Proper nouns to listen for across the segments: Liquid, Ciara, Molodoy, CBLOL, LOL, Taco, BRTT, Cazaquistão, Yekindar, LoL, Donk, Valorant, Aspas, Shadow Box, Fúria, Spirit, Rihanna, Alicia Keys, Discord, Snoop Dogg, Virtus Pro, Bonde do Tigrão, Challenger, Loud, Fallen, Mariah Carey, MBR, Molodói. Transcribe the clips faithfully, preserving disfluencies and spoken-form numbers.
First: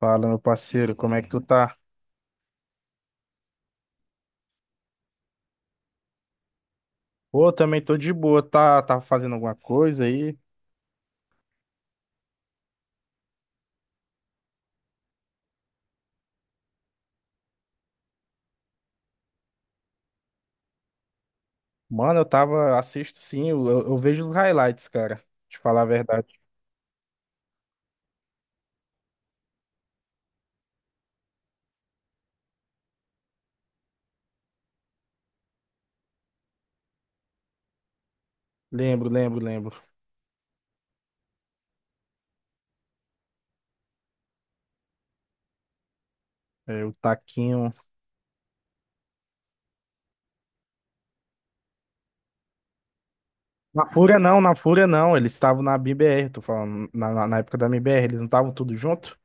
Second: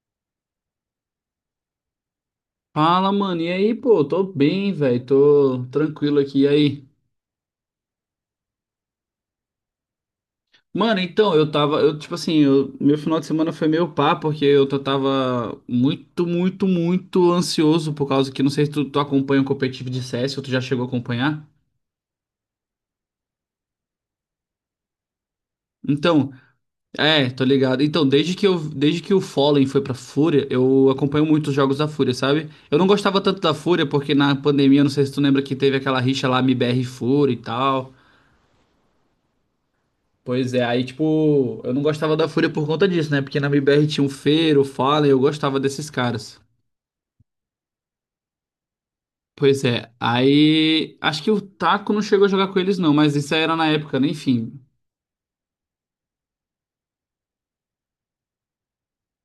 Fala, meu parceiro, como é que tu tá? Fala, mano. E aí, pô, tô bem, velho. Tô tranquilo aqui. E aí? Pô, eu também tô de boa, tá, tá fazendo alguma coisa aí? Mano, então, eu tava, eu tipo assim, eu- meu final de semana foi meio pá, porque eu tô- tava muito, muito, muito ansioso por causa que não sei se tu, tu acompanha o competitivo de C S ou tu já chegou a acompanhar. Mano, eu tava, assisto sim, eu, eu- eu vejo os highlights, cara, te falar a Então, verdade. é, tô ligado. Então, desde que eu, desde que o Fallen foi pra Fúria, eu acompanho muito os jogos da Fúria, sabe? Eu não gostava tanto da Fúria porque na pandemia, não sei se tu lembra que teve aquela rixa lá, M B R e Fúria e tal. Lembro, lembro, lembro. Pois é, aí tipo, eu não gostava da Fúria por conta disso, né? Porque na M B R tinha o Feiro, o Fallen, eu gostava desses caras. É, o Taquinho. Pois é, aí acho que o Taco não chegou a jogar com eles não, mas isso aí era na Na época, né? Fúria não, na Enfim, Fúria não, eles estavam na M I B R, tô falando, na, na na época da M I B R, eles não estavam tudo junto?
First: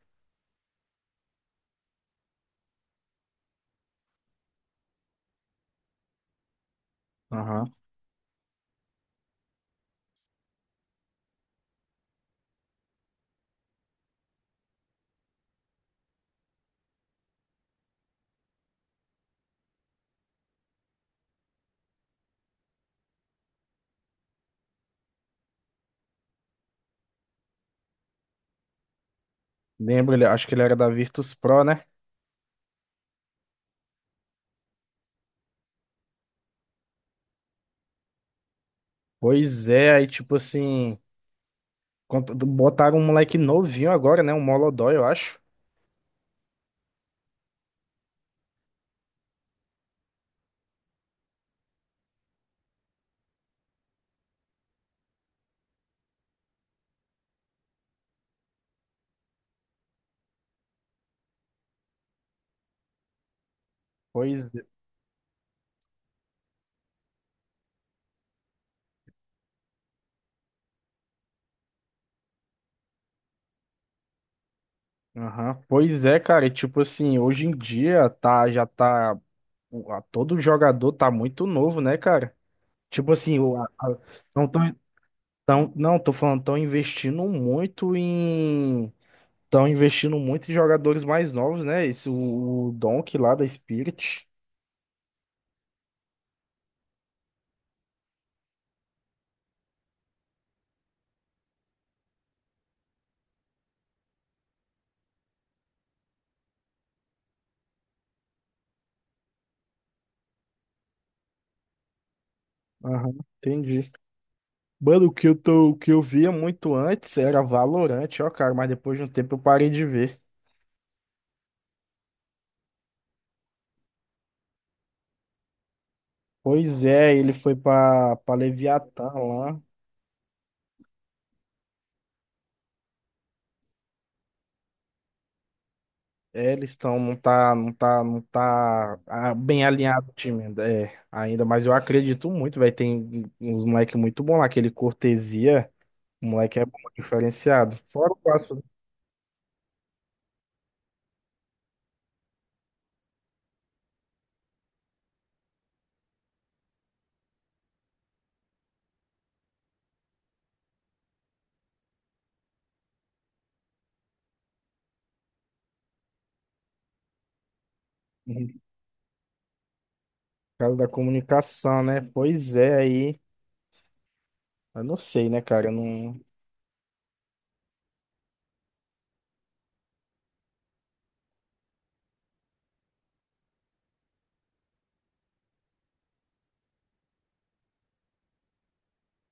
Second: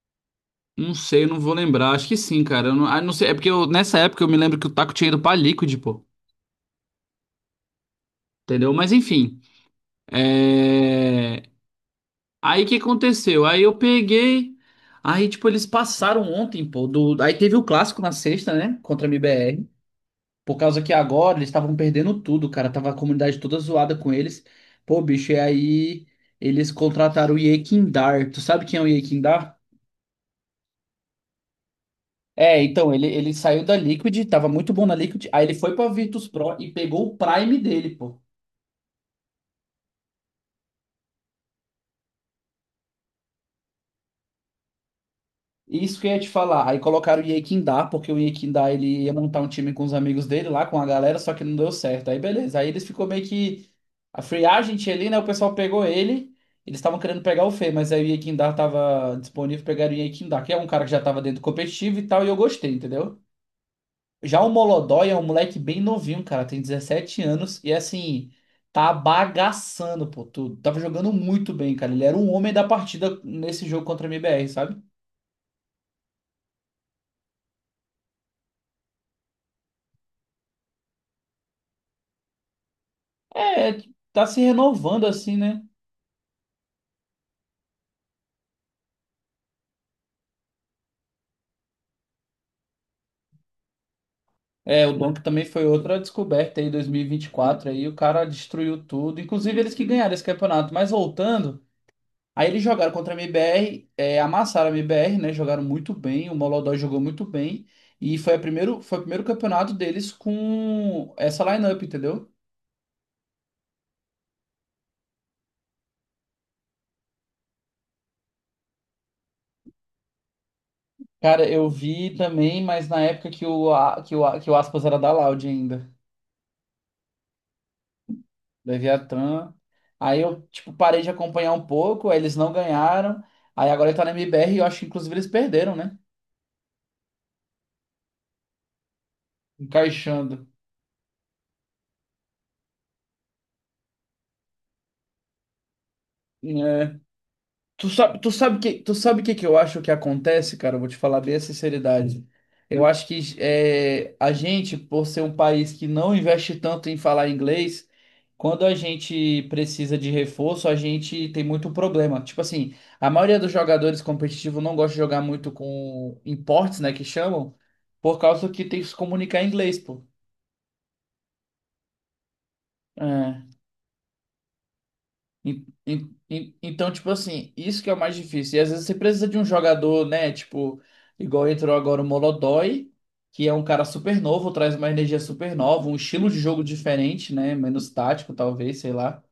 não sei, eu não vou lembrar, acho que sim, cara. Eu não, ah, não sei, é porque eu- nessa época eu me lembro que o Taco tinha ido pra Liquid, pô, Aham. entendeu? Mas enfim, é... aí o que aconteceu? Aí eu peguei, aí tipo, eles passaram ontem, pô, do... aí teve o clássico na sexta, né? Contra a M B R. Por causa que agora eles estavam perdendo tudo, cara. Tava a comunidade toda zoada com eles. Pô, bicho, e aí eles contrataram o Yekindar. Tu sabe quem é o Yekindar? Lembro, ele, acho que ele era da Virtus Pro, né? É, então, ele, ele saiu da Liquid, tava muito bom na Liquid. Aí ele foi pra Virtus Pro e pegou o Prime dele, pô. Pois é, aí tipo assim, cont- botaram um moleque novinho agora, né? Um Molodói, eu acho. Isso que eu ia te falar. Aí colocaram o Yekindá, porque o Yekindá ele ia montar um time com os amigos dele lá, com a galera, só que não deu certo. Aí beleza. Aí eles ficou meio que a free agent ali, né? O pessoal pegou ele. Eles estavam querendo pegar o Fê, mas aí o Yekindá tava disponível, pegaram o Yekindá, que é um cara que já tava dentro do competitivo e tal, e eu gostei, entendeu? Já Pois. o Molodói é um moleque bem novinho, cara, tem dezessete anos e assim, tá bagaçando, pô, tudo. Tava jogando muito bem, cara. Ele era um homem da partida nesse jogo contra a M B R, sabe? Aham. Pois é, cara, e tipo assim, hoje em dia tá, já tá, o- a- todo jogador tá muito novo, né, cara? Tipo assim, o, a- É, a- tá se não tô, renovando assim, né? tão, não, tô falando, tão investindo muito em, tão investindo muito em jogadores mais novos, né? Esse, o, o Donkey lá da Spirit. É, o Donk também foi outra descoberta aí, dois mil e vinte e quatro, aí o cara destruiu tudo, inclusive eles que ganharam esse campeonato. Mas voltando, aí eles jogaram contra a M B R, é, amassaram a M B R, né? Jogaram muito bem, o Molodói jogou muito bem, e foi, a primeiro, foi o primeiro campeonato deles com essa lineup, entendeu? Aham, entendi. Mano, o que eu tô, o que eu via muito antes era Valorant, ó, cara, mas depois de um tempo eu parei de ver. Cara, eu vi também, mas na época que o, A- que o, A- que o Aspas era da Loud ainda. Pois é, ele foi pra, pra, Leviatã Leviatã. lá. Aí eu, tipo, parei de acompanhar um pouco, aí eles não ganharam. Aí agora ele tá na M B R e eu acho que inclusive eles perderam, né? É, eles estão, não tá, não tá, não tá ah, bem alinhado o time Encaixando. ainda, é, ainda, mas eu acredito muito, vai tem uns moleque muito bom lá, aquele Cortesia, o moleque é bom, É. diferenciado. Tu Fora o sabe, tu sabe caso, que, tu sabe o que que eu acho que acontece, cara? Eu vou te falar bem a sinceridade. Eu acho que é, a gente, por ser um país que não investe tanto em falar inglês, quando a gente precisa de reforço, a gente tem muito problema. Tipo assim, a maioria dos jogadores competitivos não gosta de jogar muito com imports, né, que chamam, por uhum, causa por que tem que se comunicar em inglês, pô. causa da comunicação, né? Pois é, aí, É. eu não sei, né, En- cara, eu en- não, en- Então, tipo assim, isso que é o mais difícil. E às vezes você precisa de um jogador, né? Tipo, igual entrou agora o Molodói, que é um cara super novo, traz uma energia super nova, um estilo de jogo diferente, né? Menos tático, talvez, sei lá.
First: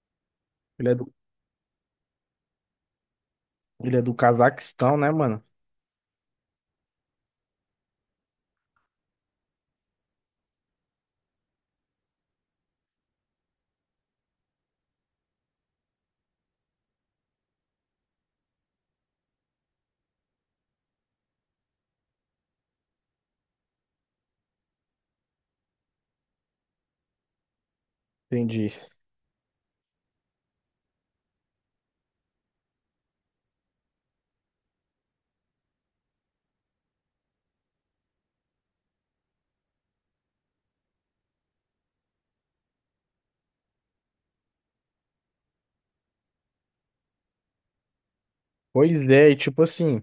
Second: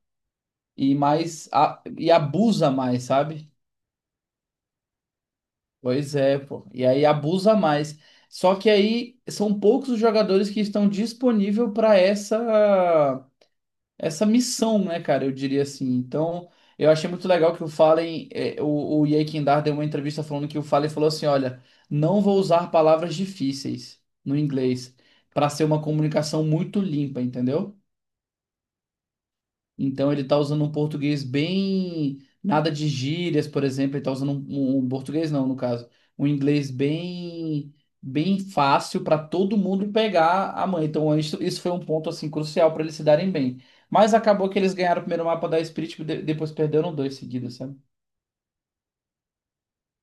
ele é E do, mais. a- e abusa mais, sabe? ele é do Cazaquistão, né, mano? Pois é, pô. E aí abusa mais. Só que aí são poucos os jogadores que estão disponíveis para essa. essa missão, né, cara? Eu diria assim. Então, eu achei muito legal que o Fallen, é, o, o Ye Kindar deu uma entrevista falando que o Fallen falou assim: olha, não vou usar palavras difíceis no inglês para ser uma comunicação muito limpa, entendeu? Entendi. Então ele tá usando um português bem. Nada de gírias, por exemplo. Ele tá usando um, um um português, não, no caso. Um inglês bem. Bem fácil para todo mundo pegar a mãe. Então, isso, isso foi um ponto assim crucial para eles se darem bem. Mas acabou que eles ganharam o primeiro mapa da Spirit e de- depois perderam dois seguidos, sabe? Pois é, e tipo assim,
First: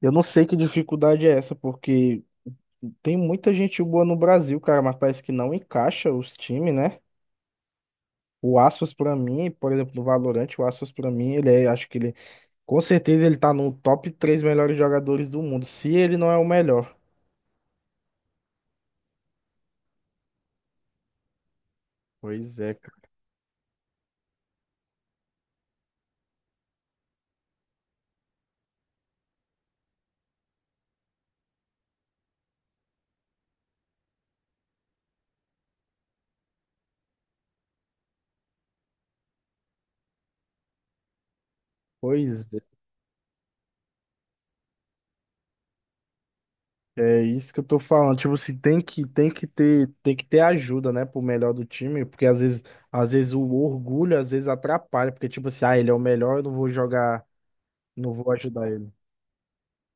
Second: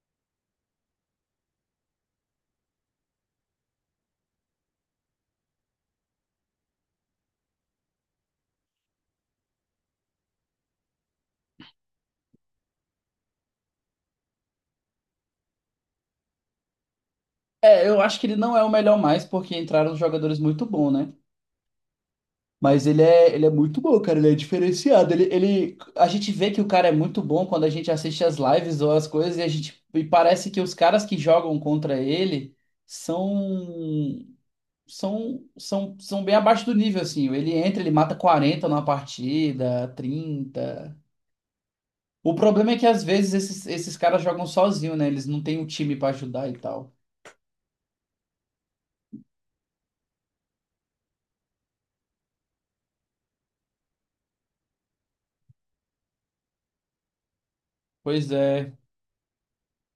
eu não sei que dificuldade é essa, porque tem muita gente boa no Brasil, cara, mas parece que não encaixa os times, né? O Aspas pra mim, por exemplo, no Valorant, o Aspas pra mim, ele é, acho que ele, com certeza ele tá no top três melhores jogadores do mundo, se ele não é o melhor. É, eu acho que ele não é o melhor mais porque entraram jogadores muito bons, né? Pois é, Mas ele cara. é, ele é muito bom, cara. Ele é diferenciado. Ele, ele, a gente vê que o cara é muito bom quando a gente assiste as lives ou as coisas e a gente e parece que os caras que jogam contra ele são são são, são bem abaixo do nível assim. Ele entra, ele mata quarenta numa partida, trinta. O Pois é, problema é que às vezes esses, esses caras jogam sozinho, né? Eles não têm um time pra ajudar e tal. é isso que eu tô falando. Tipo assim, tem que, tem que ter, tem que ter ajuda, né, pro melhor do time, porque às vezes, às vezes o orgulho às vezes atrapalha, porque tipo assim, ah, ele é o melhor, eu não vou jogar, não Pois vou ajudar é. ele.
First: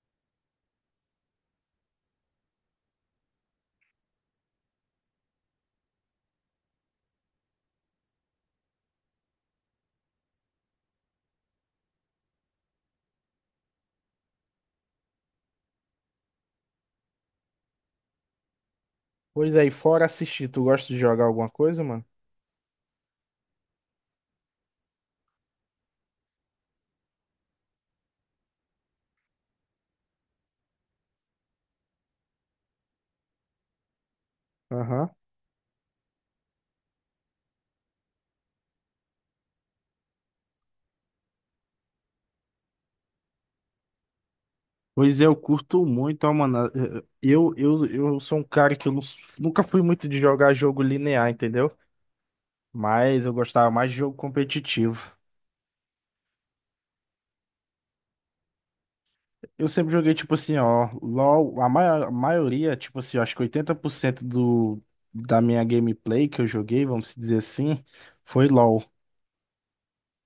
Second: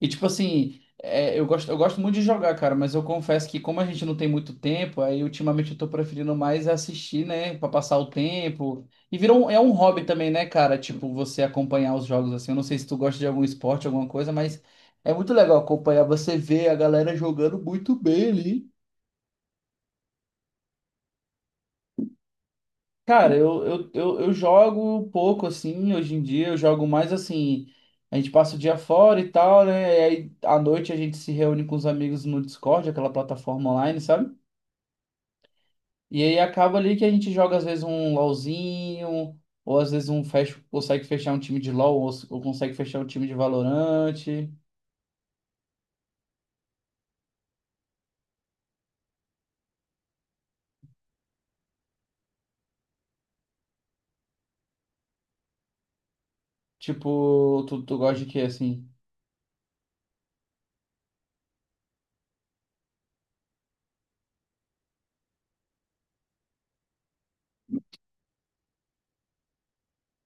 E tipo assim, é, eu gosto, eu gosto muito de jogar, cara, mas eu confesso que como a gente não tem muito tempo, aí ultimamente eu tô preferindo mais assistir, né, pra passar o tempo. E virou um, é um hobby também, né, cara? Tipo, você acompanhar os jogos assim. Eu não sei se tu gosta de algum esporte, alguma coisa, mas é muito legal acompanhar você ver a galera jogando muito bem ali. Pois é, e fora assistir, tu gosta de jogar alguma coisa, mano? Cara, eu, eu, eu, eu jogo pouco assim, hoje em dia eu jogo mais assim, a gente passa o dia fora e tal, né? E aí à noite a gente se reúne com os amigos no Discord, aquela plataforma online, sabe? Aham. E aí acaba ali que a gente joga às vezes um LoLzinho, ou às vezes um fecha, consegue fechar um time de LoL, ou, ou consegue fechar um time de Valorante. Pois é, eu curto muito, ó, mano. eh, eh, Eu, eu, eu sou um cara que eu nu- nunca fui muito de jogar jogo linear, entendeu? Mas eu gostava mais de jogo competitivo. Tipo, tu, tu gosta de quê assim? Eu sempre joguei, tipo assim, ó, LOL, a maior, maioria, tipo assim, eu acho que oitenta por cento do, da minha gameplay que eu joguei, vamos dizer assim, foi LOL.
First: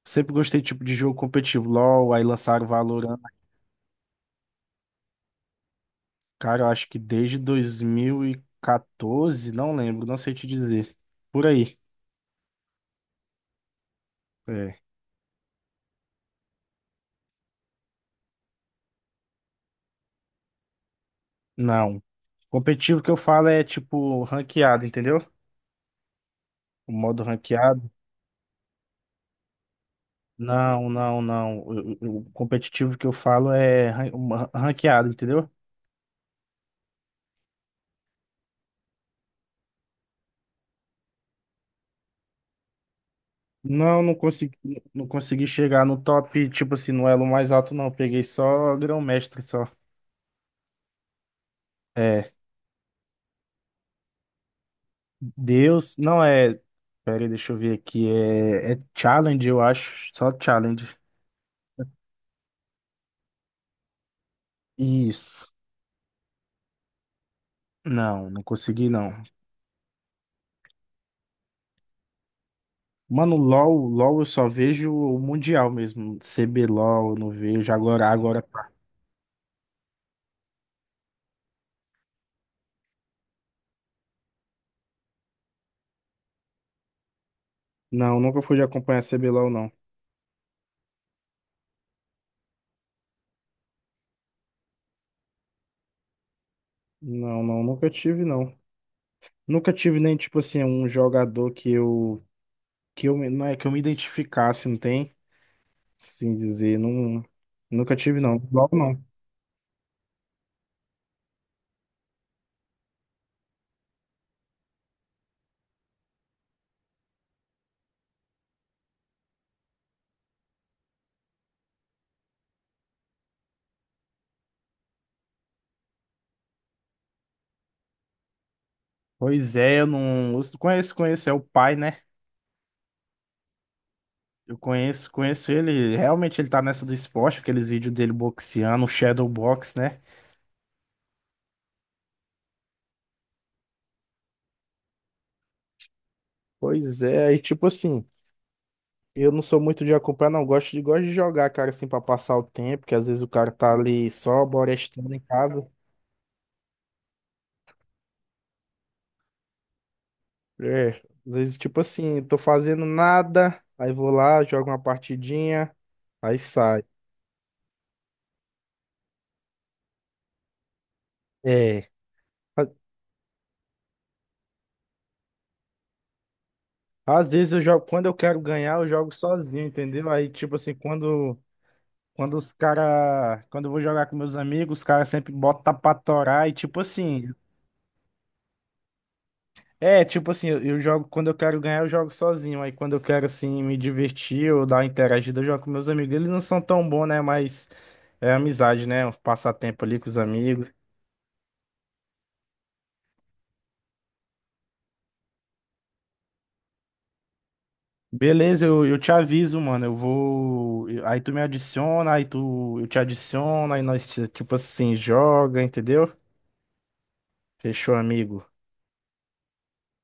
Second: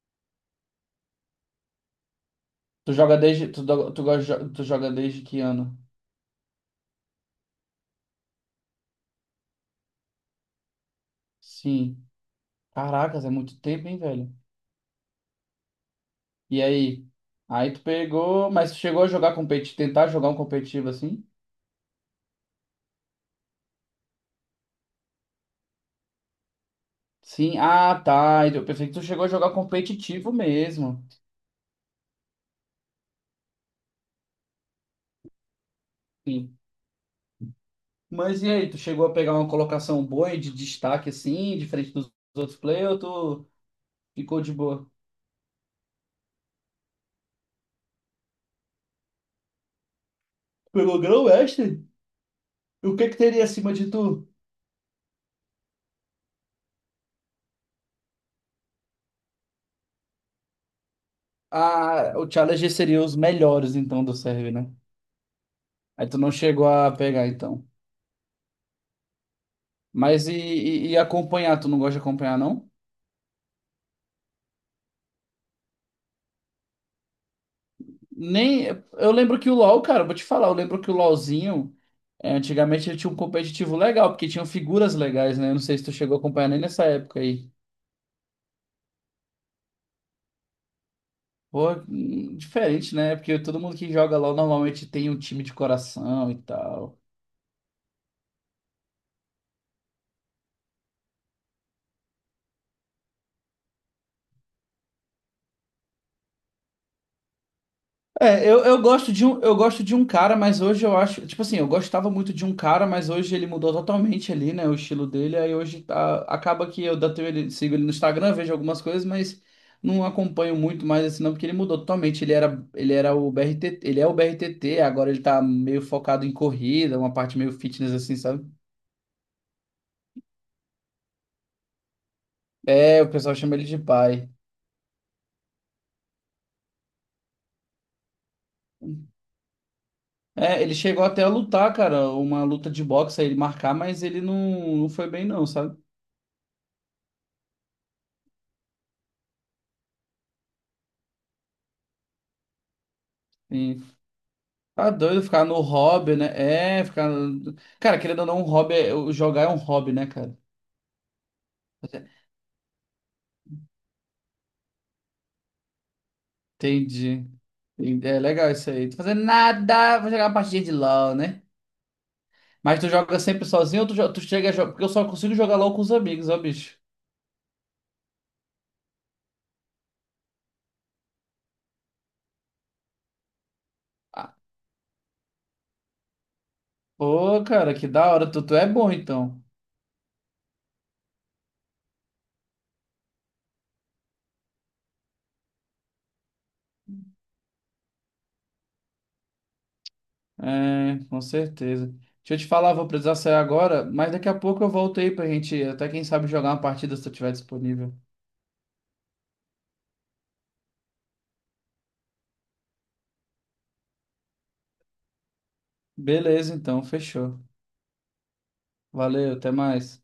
Sempre gostei, tipo, de jogo competitivo. LOL, aí lançaram Tu joga Valorant. desde, tu, do- tu, gosta de jo- tu joga desde que ano? Cara, eu acho que desde dois mil e quatorze, não lembro, não sei te dizer. Por aí. Sim. Caracas, é muito tempo, hein, velho? É. E aí? Aí tu pegou, mas tu chegou a jogar competitivo, tentar jogar um competitivo assim? Não. Competitivo que eu falo é tipo ranqueado, entendeu? O modo Sim, ranqueado. ah tá, então, eu pensei que tu chegou a jogar competitivo Não, mesmo. não, não. O, o- o competitivo que eu falo é ran- uma- ranqueado, entendeu? Sim. Mas e aí, tu chegou a pegar uma colocação boa e de destaque assim, diferente dos outros players, ou tu Não, não ficou de consegui, boa? não consegui chegar no top, tipo assim, no elo mais alto, não. Peguei só grão-mestre, só. Pegou grão mestre? É, E o que que teria acima de tu? Deus, não é. Pera aí, deixa eu ver aqui. É, é challenge, eu acho. Só challenge. Ah, o Challenger seria os melhores então do server, né? Isso. Aí tu não chegou a pegar então. Não, não consegui, não. Mas e, e, e acompanhar, tu não gosta de acompanhar não? Mano, LOL, LOL eu só vejo o Mundial mesmo. cê bê lol eu não vejo. Agora, agora. Tá. Nem. Eu lembro que o LoL, cara, eu vou te falar, eu lembro que o LoLzinho, é, antigamente ele tinha um competitivo legal, porque tinham figuras legais, né? Eu não sei se tu chegou a acompanhar nem nessa época aí. Não, nunca fui de acompanhar cê bê lol, não. Pô, hum, diferente, né? Porque todo mundo que joga LoL normalmente tem um time de coração e tal. Não, não, nunca tive, não. Nunca tive nem, tipo assim, um jogador que eu. Que eu me- não é que eu me identificasse, não tem? Assim dizer. Não, nunca tive, não. É, eu, LOL eu não. gosto de um, eu gosto de um cara, mas hoje eu acho, tipo assim, eu gostava muito de um cara, mas hoje ele mudou totalmente ali, né, o estilo dele, aí hoje tá- acaba que eu datei ele, sigo ele no Instagram, vejo algumas coisas, mas não acompanho muito mais assim não, porque ele mudou totalmente, ele era, ele era o B R T T, ele é o B R T T, agora ele tá meio focado em corrida, uma parte meio fitness assim, sabe? Pois é, eu não. Eu Conheço, conheço. É o pai, né? É, o pessoal chama ele de pai. Eu conheço, conheço ele. Realmente ele tá nessa do esporte, aqueles vídeos dele boxeando, o Shadow Box, né? É, ele chegou até a lutar, cara, uma luta de boxe, aí ele marcar, mas ele não, não foi bem não, sabe? Pois é, aí tipo assim. Eu não sou muito de acompanhar, não. Gosto de, gosto de jogar, cara, assim, pra passar o tempo, que às vezes o cara tá ali só Tá borestando em doido ficar no casa. hobby, né? É, ficar. No- Cara, querendo ou não, um hobby é... o jogar é um hobby, né, cara? É, às vezes, tipo assim, tô fazendo nada, aí vou lá, jogo uma partidinha, aí sai. Entendi. Entendi. É legal isso aí. Tô fazendo nada, vou jogar uma partidinha de LOL, né? É. a- Mas tu joga sempre sozinho ou tu, jo- tu chega a jogar? Porque eu só consigo jogar LOL com os amigos, ó, bicho. Às vezes eu jogo, quando eu quero ganhar, eu jogo sozinho, entendeu? Aí, tipo assim, quando, quando os cara, quando eu vou jogar com meus Ah, amigos, os caras sempre botam pra torar e, tipo assim, pô, cara, que da hora. Tu, tu é bom, então. É, tipo assim, eu, eu jogo, quando eu quero ganhar, eu jogo sozinho. Aí quando eu quero, assim, me divertir ou dar uma interagida, eu jogo com meus amigos. Eles não são tão bons, né? Mas é amizade, né? Um passatempo ali com os amigos. É, com certeza. Deixa eu te falar, vou precisar sair agora, mas daqui a pouco eu volto aí pra gente, até quem sabe, jogar uma partida se tu tiver disponível. Beleza, eu, eu te aviso, mano. Eu vou. eu- Aí tu me adiciona, aí tu. Eu te adiciono, aí nós, tipo assim, joga, entendeu? Beleza, então, fechou. Fechou, amigo. Valeu, até mais.